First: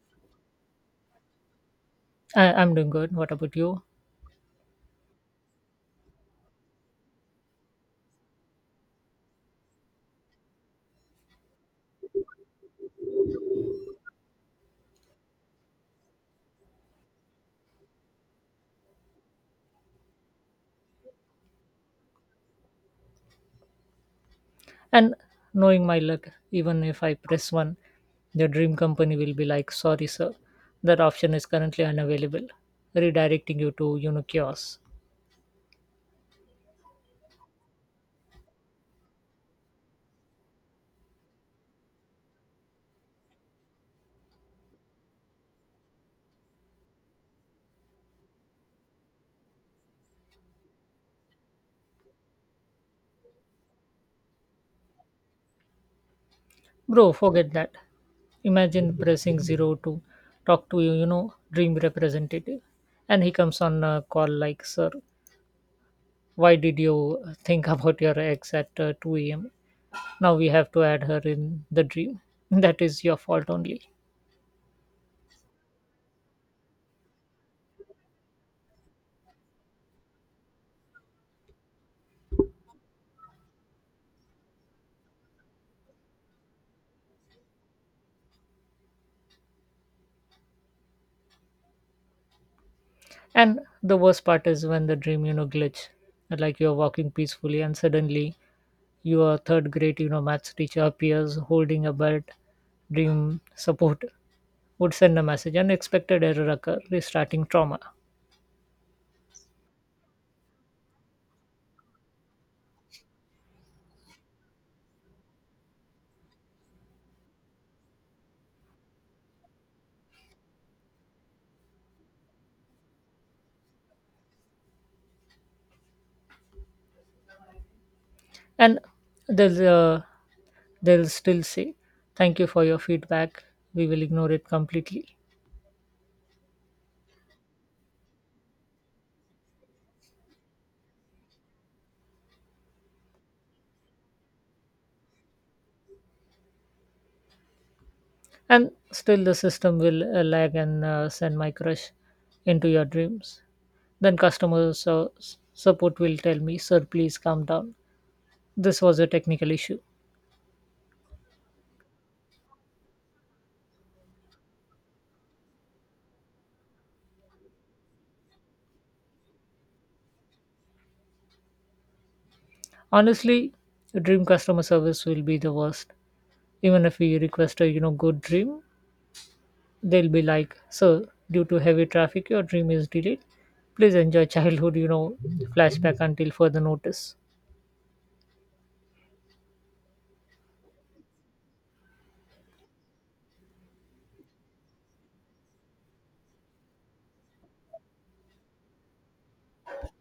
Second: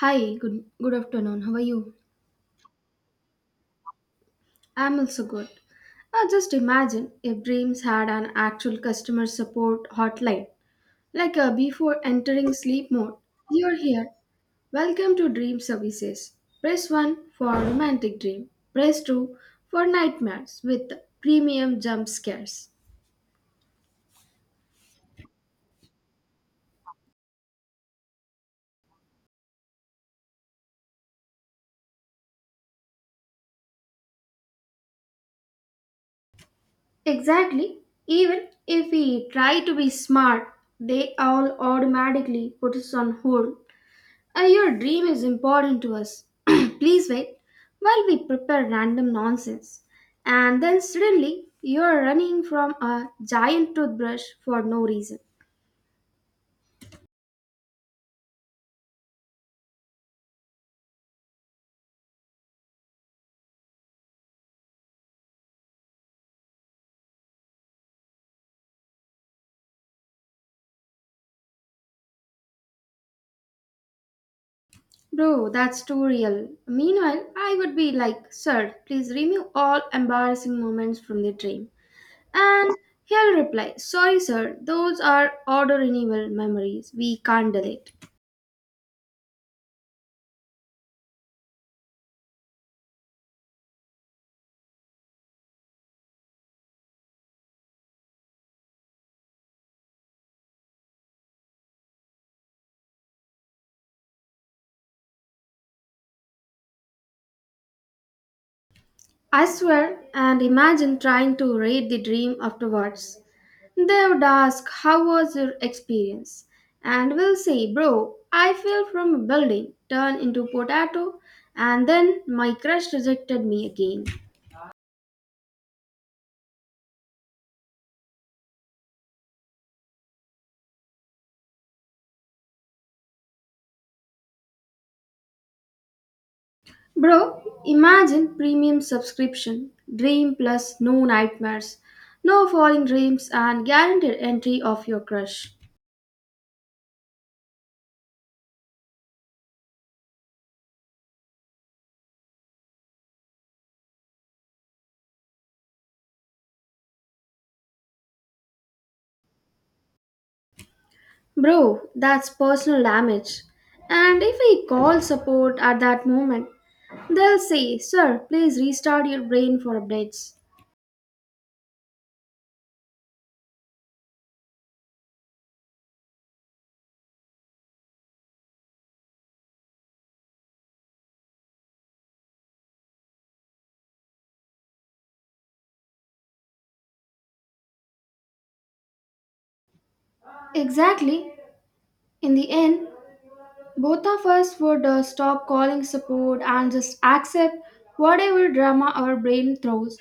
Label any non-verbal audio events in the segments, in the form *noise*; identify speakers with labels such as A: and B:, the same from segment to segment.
A: Hi, good afternoon. How are you?
B: I'm doing good. What about you?
A: I'm also good. Just imagine if Dreams had an actual customer support hotline, like a before entering sleep mode. You're here. Welcome to Dream Services. Press 1 for romantic dream. Press 2 for nightmares with premium jump scares.
B: And knowing my luck, even if I press one, the dream company will be like, sorry, sir, that option is currently unavailable, redirecting you to chaos.
A: Exactly. Even if we try to be smart, they all automatically put us on hold. Your dream is important to us. *clears throat* Please wait while we prepare random nonsense. And then suddenly you're running from a giant toothbrush for no reason.
B: Bro, forget that. Imagine pressing zero to talk to dream representative. And he comes on a call like, sir, why did you think *laughs* about your ex at 2 a.m.? Now we have to add her in the dream. *laughs* That is your fault only.
A: Bro, that's too real. Meanwhile, I would be like, Sir, please remove all embarrassing moments from the dream. And he'll reply, Sorry, sir, those are order enable memories. We can't delete.
B: And the worst part is when the dream glitch, like you're walking peacefully and suddenly your third grade maths teacher appears holding a belt. Dream support would send a message, unexpected error occur, restarting trauma.
A: I swear, and imagine trying to read the dream afterwards. They would ask, How was your experience? And we'll say, Bro, I fell from a building, turned into potato, and then my crush rejected me again.
B: And there's a they'll still say, thank you for your feedback. We will ignore it completely.
A: Bro, imagine premium subscription, dream plus no nightmares, no falling dreams, and guaranteed entry of your crush.
B: And still, the system will lag and send my crush into your dreams. Then, support will tell me, sir, please calm down. This was a technical issue.
A: Bro, that's personal damage. And if we call support at that moment, they'll say, Sir, please restart your brain for updates.
B: Honestly, dream customer service will be the worst. Even if we request a good dream, they'll be like, sir, due to heavy traffic, your dream is delayed. Please enjoy childhood flashback until further notice.
A: Exactly. In the end, both of us would stop calling support and just accept whatever drama our brain throws.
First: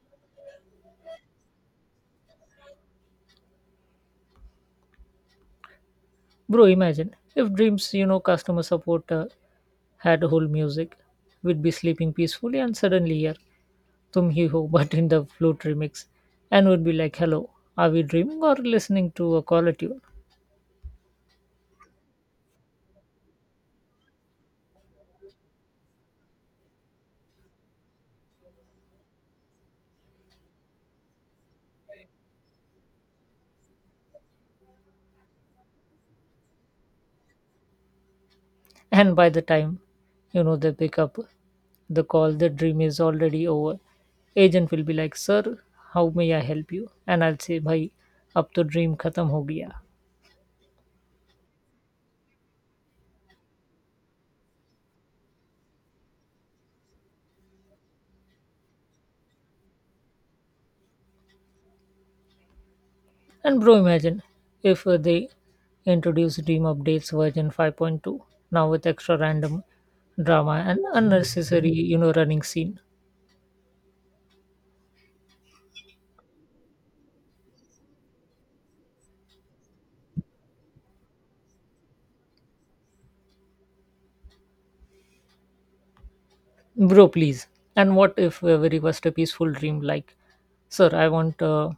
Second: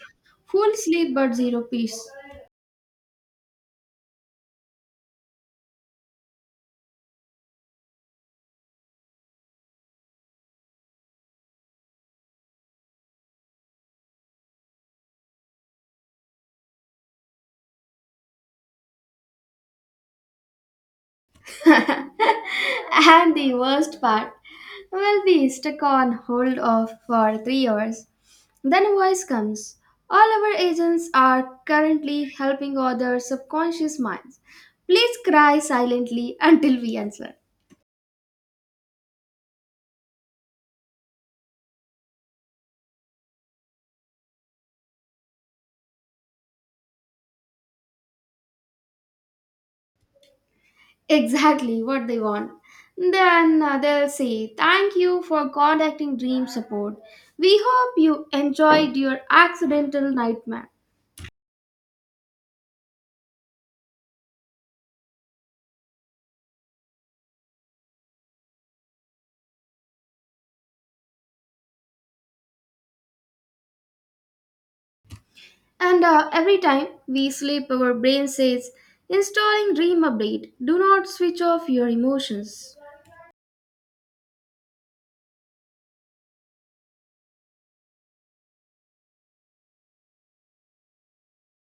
A: Full sleep but zero peace.
B: Bro, imagine if Dreams customer support had whole music, we'd be sleeping peacefully and suddenly here, Tum Hi Ho, *laughs* but in the flute remix, and would be like, hello, are we dreaming or listening to a caller tune?
A: *laughs* And the worst part, we'll be stuck on hold off for 3 hours. Then a voice comes. All our agents are currently helping other subconscious minds. Please cry silently until we answer.
B: *laughs* And by the time they pick up the call, the dream is already over. Agent will be like, sir, how may I help you? And I'll say, bhai, ab to dream khatam ho gaya.
A: Exactly what they want. Then they'll say, Thank you for contacting Dream Support. We hope you enjoyed your accidental nightmare.
B: And bro, imagine if they introduce Dream Updates version 5.2, now with extra random drama and unnecessary running scene.
A: And every time we sleep, our brain says, installing Dream Update, do not switch off your emotions.
B: Bro, please. And what if we request a peaceful dream like, sir, I want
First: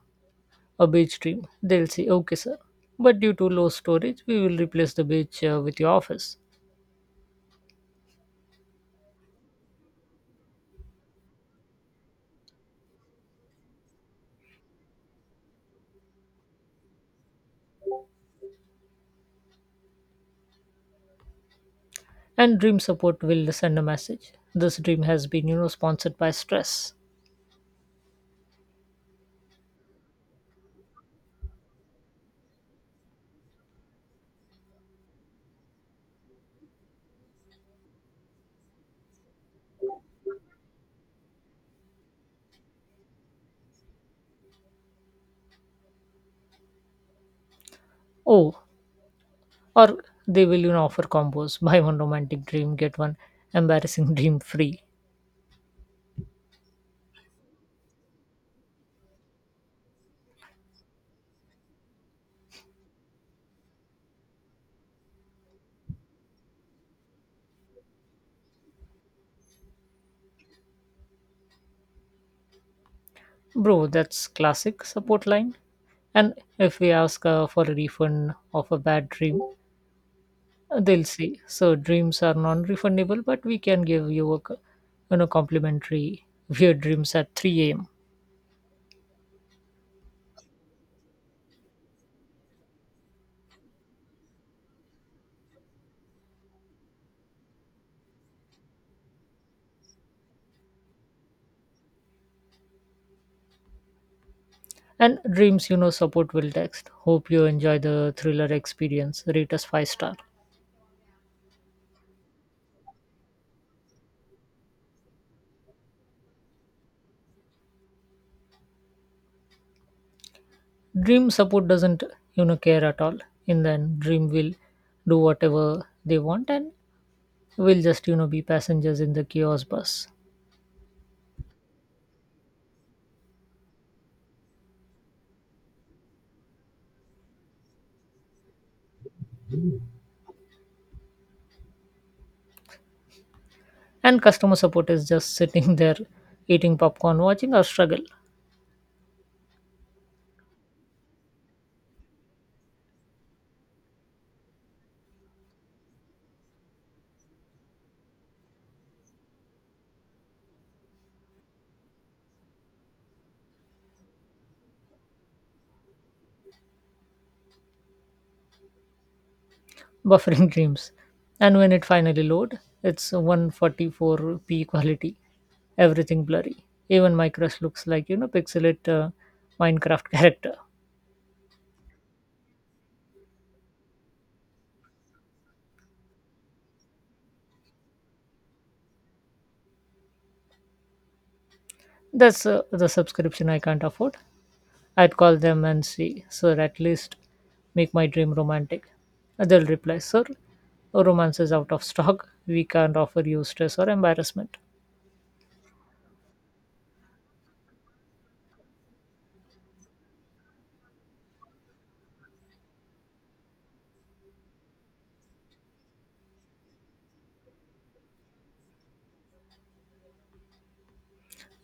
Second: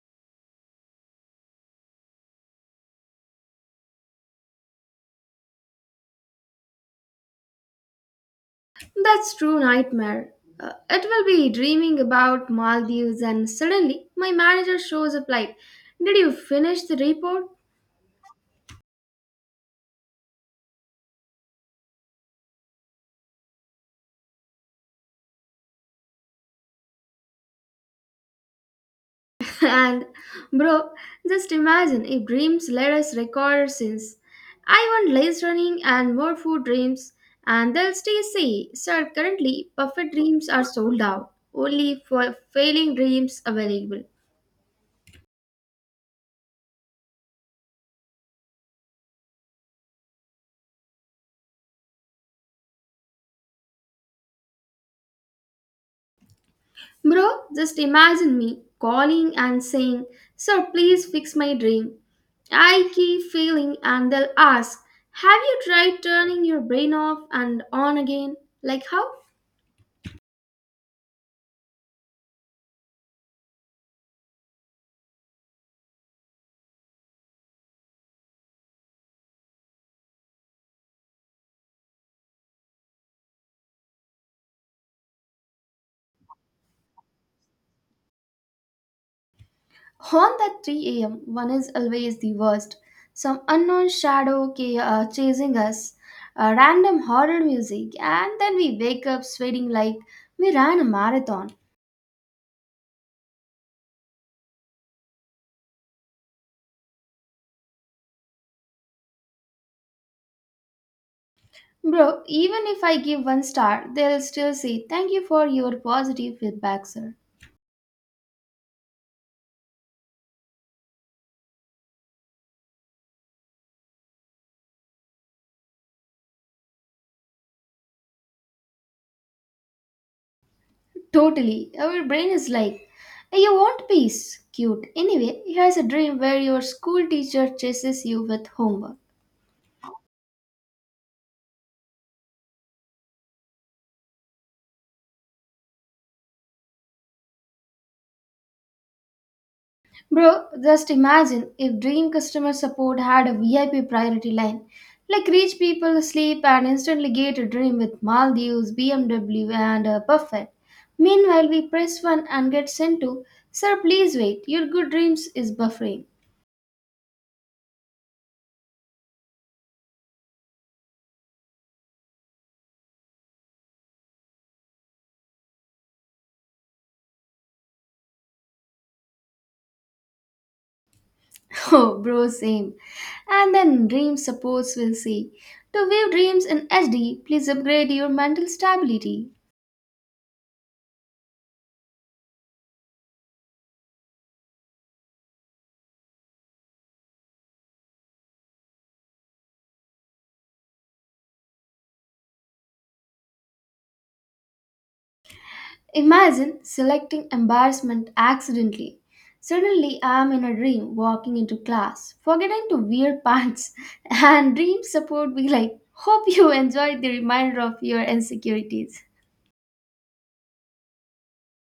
B: a beach dream? They'll say, okay, sir. But due to low storage, we will replace the beach with your office.
A: That's true nightmare. It will be dreaming about Maldives, and suddenly my manager shows up like, Did you finish the report?
B: And dream support will send a message. This dream has been sponsored by stress.
A: *laughs* And bro, just imagine if dreams let us record since I want less running and more food dreams, and they'll stay say, sir currently perfect dreams are sold out. Only for failing dreams available.
B: Oh, or they will offer combos *laughs* buy one romantic dream, get one embarrassing *laughs* dream free.
A: Bro, just imagine me calling and saying, Sir, please fix my dream. I keep failing and they'll ask, Have you tried turning your brain off and on again? Like how?
B: Bro, that's classic support line. And if we ask for a refund of a bad dream, they'll say so dreams are non-refundable, but we can give you a complimentary weird dreams at 3 a.m.
A: On that 3 a.m., one is always the worst. Some unknown shadow chasing us, random horror music, and then we wake up sweating like we ran a marathon.
B: And dreams, support will text, hope you enjoy the thriller experience, rate us five star.
A: Bro, even if I give one star, they'll still say, Thank you for your positive feedback, sir.
B: Dream support doesn't care at all. And then dream will do whatever they want and will just be passengers in the chaos bus.
A: Totally. Our brain is like, You want peace? Cute. Anyway, here's a dream where your school teacher chases you with homework.
B: And customer support is just sitting *laughs* there eating popcorn watching our struggle.
A: Bro, just imagine if Dream customer support had a VIP priority line. Like, rich people sleep and instantly get a dream with Maldives, BMW, and a buffet. Meanwhile, we press one and get sent to, Sir, please wait, your good dreams is buffering.
B: *laughs* Buffering dreams, and when it finally load, it's 144p quality, everything blurry, even my crush looks like pixelate minecraft *laughs* character.
A: *laughs* Oh, bro, same. And then Dream supports will say, To view dreams in HD, please upgrade your mental stability.
B: That's the subscription I can't afford. I'd call them and see, sir, at least make my dream romantic. They'll reply, sir, romance is out of stock. We can't offer you stress or embarrassment.
A: Imagine selecting embarrassment accidentally. Suddenly, I am in a dream walking into class, forgetting to wear pants, *laughs* and dream support be like, Hope you enjoyed the reminder of your insecurities.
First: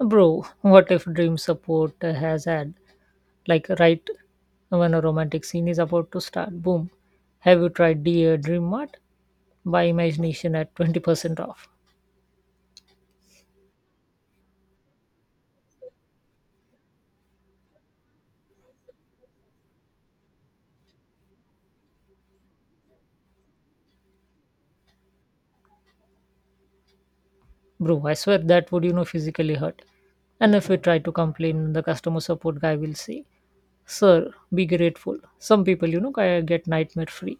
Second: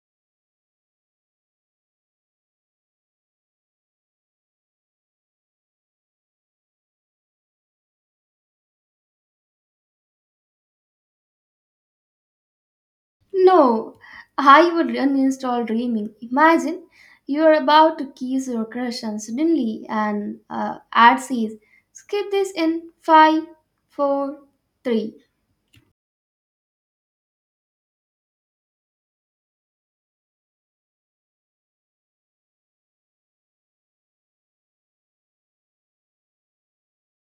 B: Bro, what if dream support has had? Like, right when a romantic scene is about to start, boom. Have you tried Dear Dream Mart? By imagination at 20% off.
A: No, I would uninstall dreaming. Imagine you are about to kiss your crush, and suddenly an ad says, Skip this in five, four, three."
B: Bro, I swear that would, physically hurt. And if we try to complain, the customer support guy will say, sir, be grateful. Some people, get nightmare free.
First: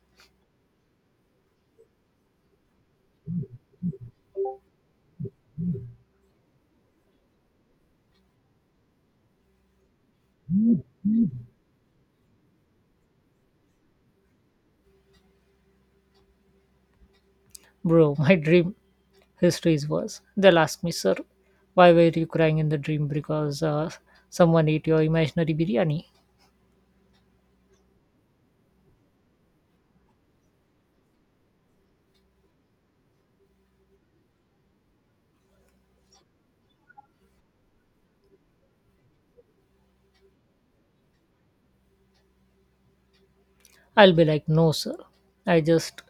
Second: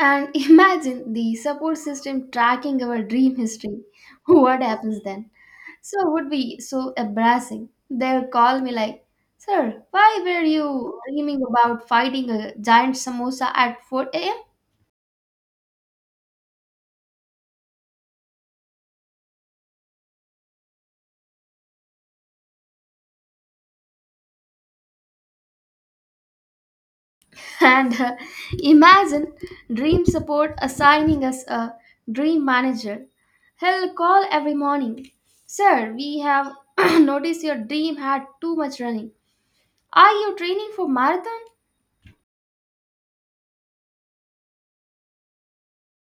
A: And *laughs* imagine the support system tracking our dream history. *laughs* What happens then? So it would be so embarrassing. They'll call me like, Sir, why were you dreaming about fighting a giant samosa at 4 a.m.?
B: Bro, *laughs* my dream history is worse. They'll ask me, sir, why were you crying in the dream because someone ate your imaginary biryani?
A: *laughs* And imagine Dream Support assigning us a dream manager. He'll call every morning. Sir, we have *clears throat* noticed your dream had too much running. Are you training for marathon?
B: I'll be like, no, sir. I just,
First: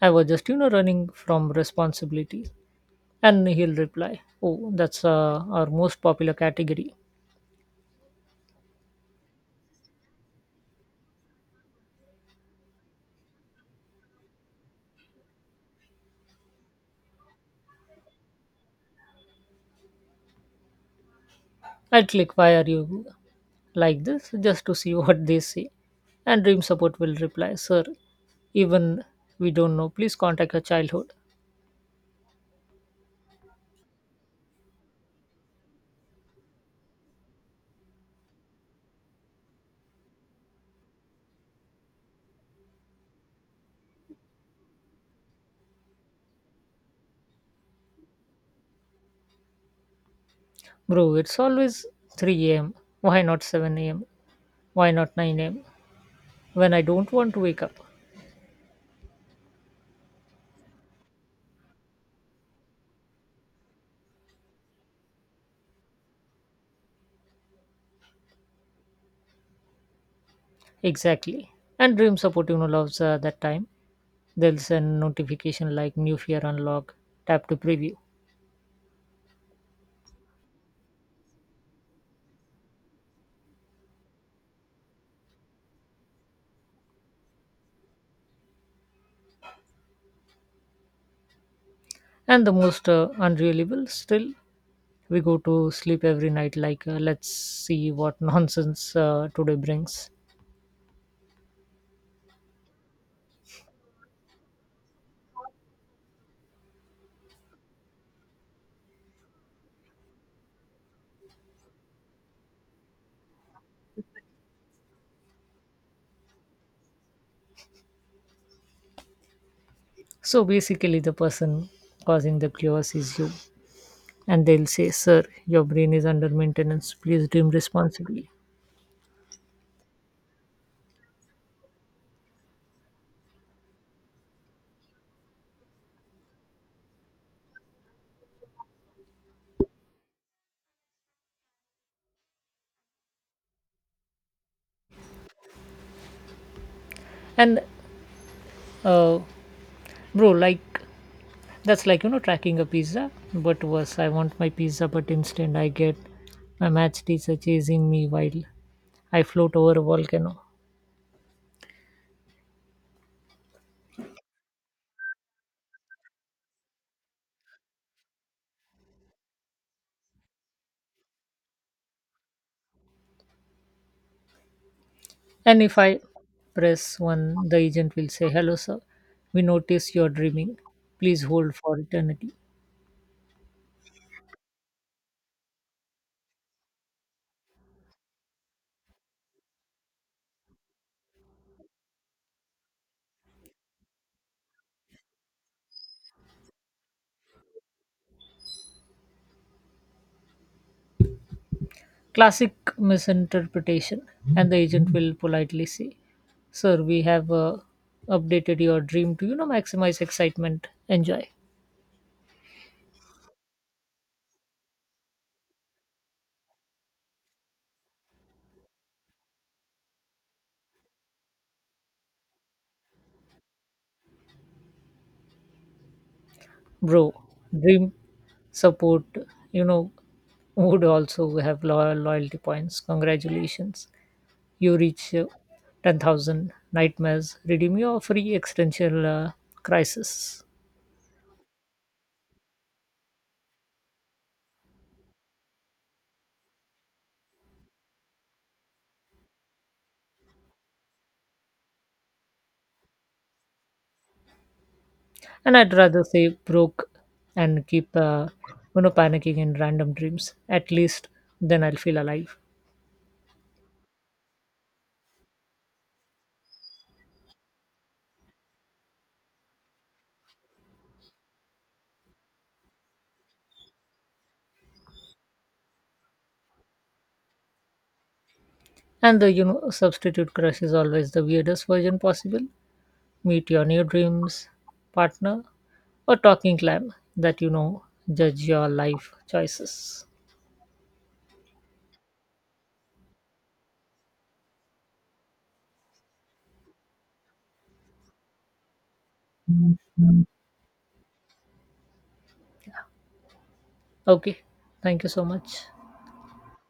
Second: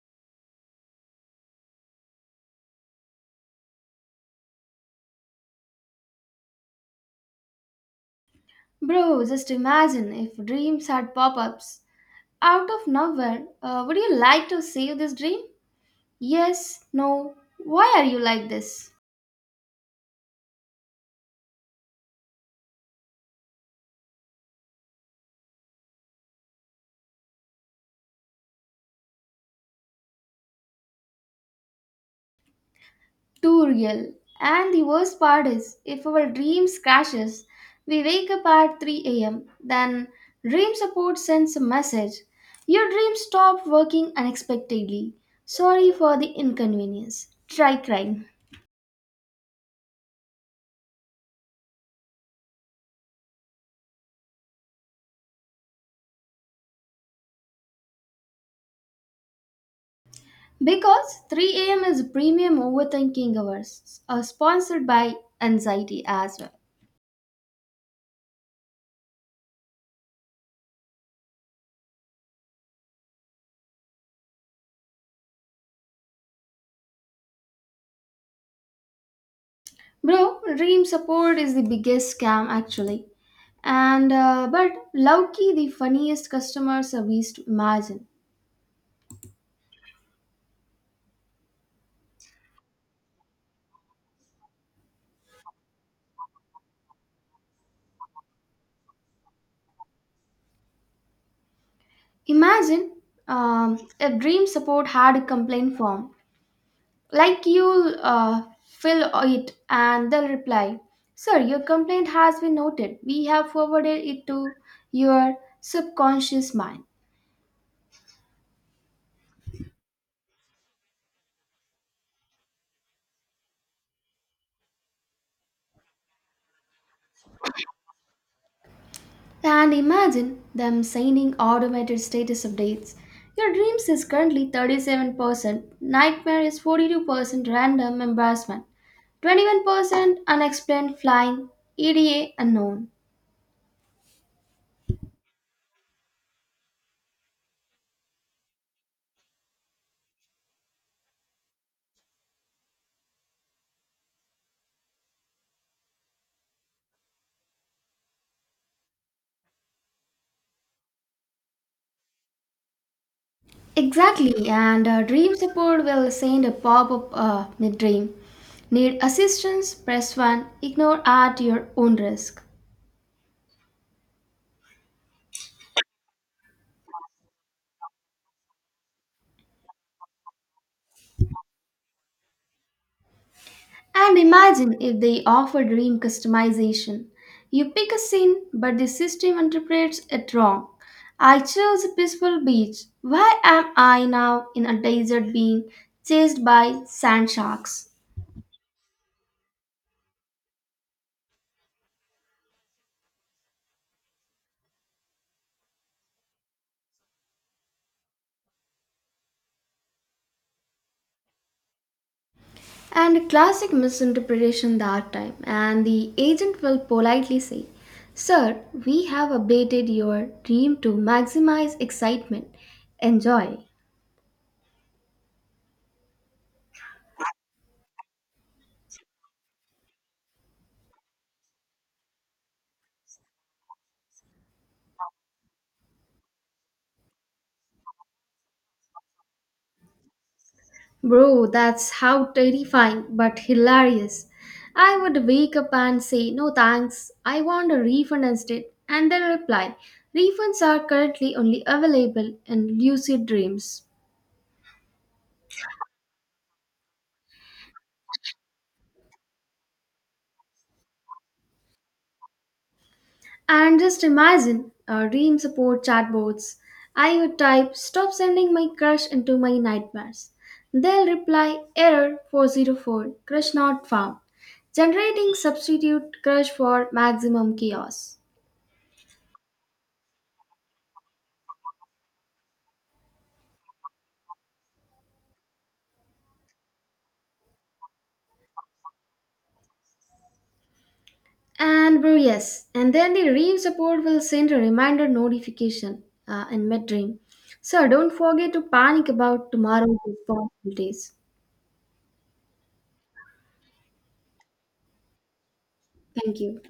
B: I was just, running from responsibilities. And he'll reply, oh, that's our most popular category.
A: Bro, just imagine if dreams had pop ups. Out of nowhere, would you like to save this dream? Yes, no. Why are you like this?
B: I click why are you like this just to see *laughs* what they say. And Dream Support will reply, sir, even we don't know, please contact your childhood.
A: Too real. And the worst part is, if our dreams crashes, we wake up at 3 a.m. Then dream support sends a message. Your dream stopped working unexpectedly. Sorry for the inconvenience. Try crying.
B: Bro, it's always 3 a.m. Why not 7 a.m.? Why not 9 a.m.? When I don't want to wake up.
A: Because 3 a.m. is premium overthinking hours, are sponsored by anxiety as well.
B: Exactly. And Dream Support, loves that time. They'll send notification like new fear unlock, tap to preview.
A: Bro, dream support is the biggest scam actually. And but Lowkey, the funniest customer service to imagine.
B: And the most unreliable still, we go to sleep every night, like, let's see what *laughs* nonsense today brings.
A: Imagine if dream support had a complaint form. Like you'll fill it and they'll reply, Sir, your complaint has been noted. We have forwarded it to your subconscious mind.
B: So basically, the person causing the chaos is you. And they'll say, sir, your brain is under maintenance. Please dream responsibly.
A: And imagine them signing automated status updates. Your dreams is currently 37%, nightmare is 42% random embarrassment, 21% unexplained flying, EDA unknown.
B: And, uh, bro, like, that's like, you know, tracking a pizza, but worse. I want my pizza, but instead I get my match teacher chasing me while I float over a volcano.
A: Exactly, and dream support will send a pop up mid dream. Need assistance? Press 1. Ignore at your own risk.
B: And if I press one, the agent will say, hello, sir. We notice you're dreaming. Please hold for eternity.
A: And imagine if they offer dream customization. You pick a scene, but the system interprets it wrong. I chose a peaceful beach. Why am I now in a desert being chased by sand sharks?
B: Classic misinterpretation. And the agent will politely say, sir, we have updated your dream to, maximize excitement. Enjoy.
A: And a classic misinterpretation that time. And the agent will politely say, Sir, we have updated your dream to maximize excitement. Enjoy.
B: Bro, dream support, you know, would also have loyalty points. Congratulations. You reach 10,000 nightmares. Redeem your free existential crisis.
A: Bro, that's how terrifying but hilarious. I would wake up and say, No thanks, I want a refund instead, and then reply, Refunds are currently only available in Lucid Dreams.
B: And I'd rather say broke and keep, panicking in random dreams. At least then I'll feel alive.
A: And just imagine our dream support chatbots. I would type, Stop sending my crush into my nightmares. They'll reply, Error 404, crush not found, generating substitute crush for maximum chaos.
B: And the, substitute crush is always the weirdest version possible. Meet your new dreams partner or talking clam that, judge your life choices.
A: And bro, yes. And then the Reeve support will send a reminder notification in mid-dream. So don't forget to panic about tomorrow's responsibilities.
B: Okay. Thank you so much.
A: Thank you.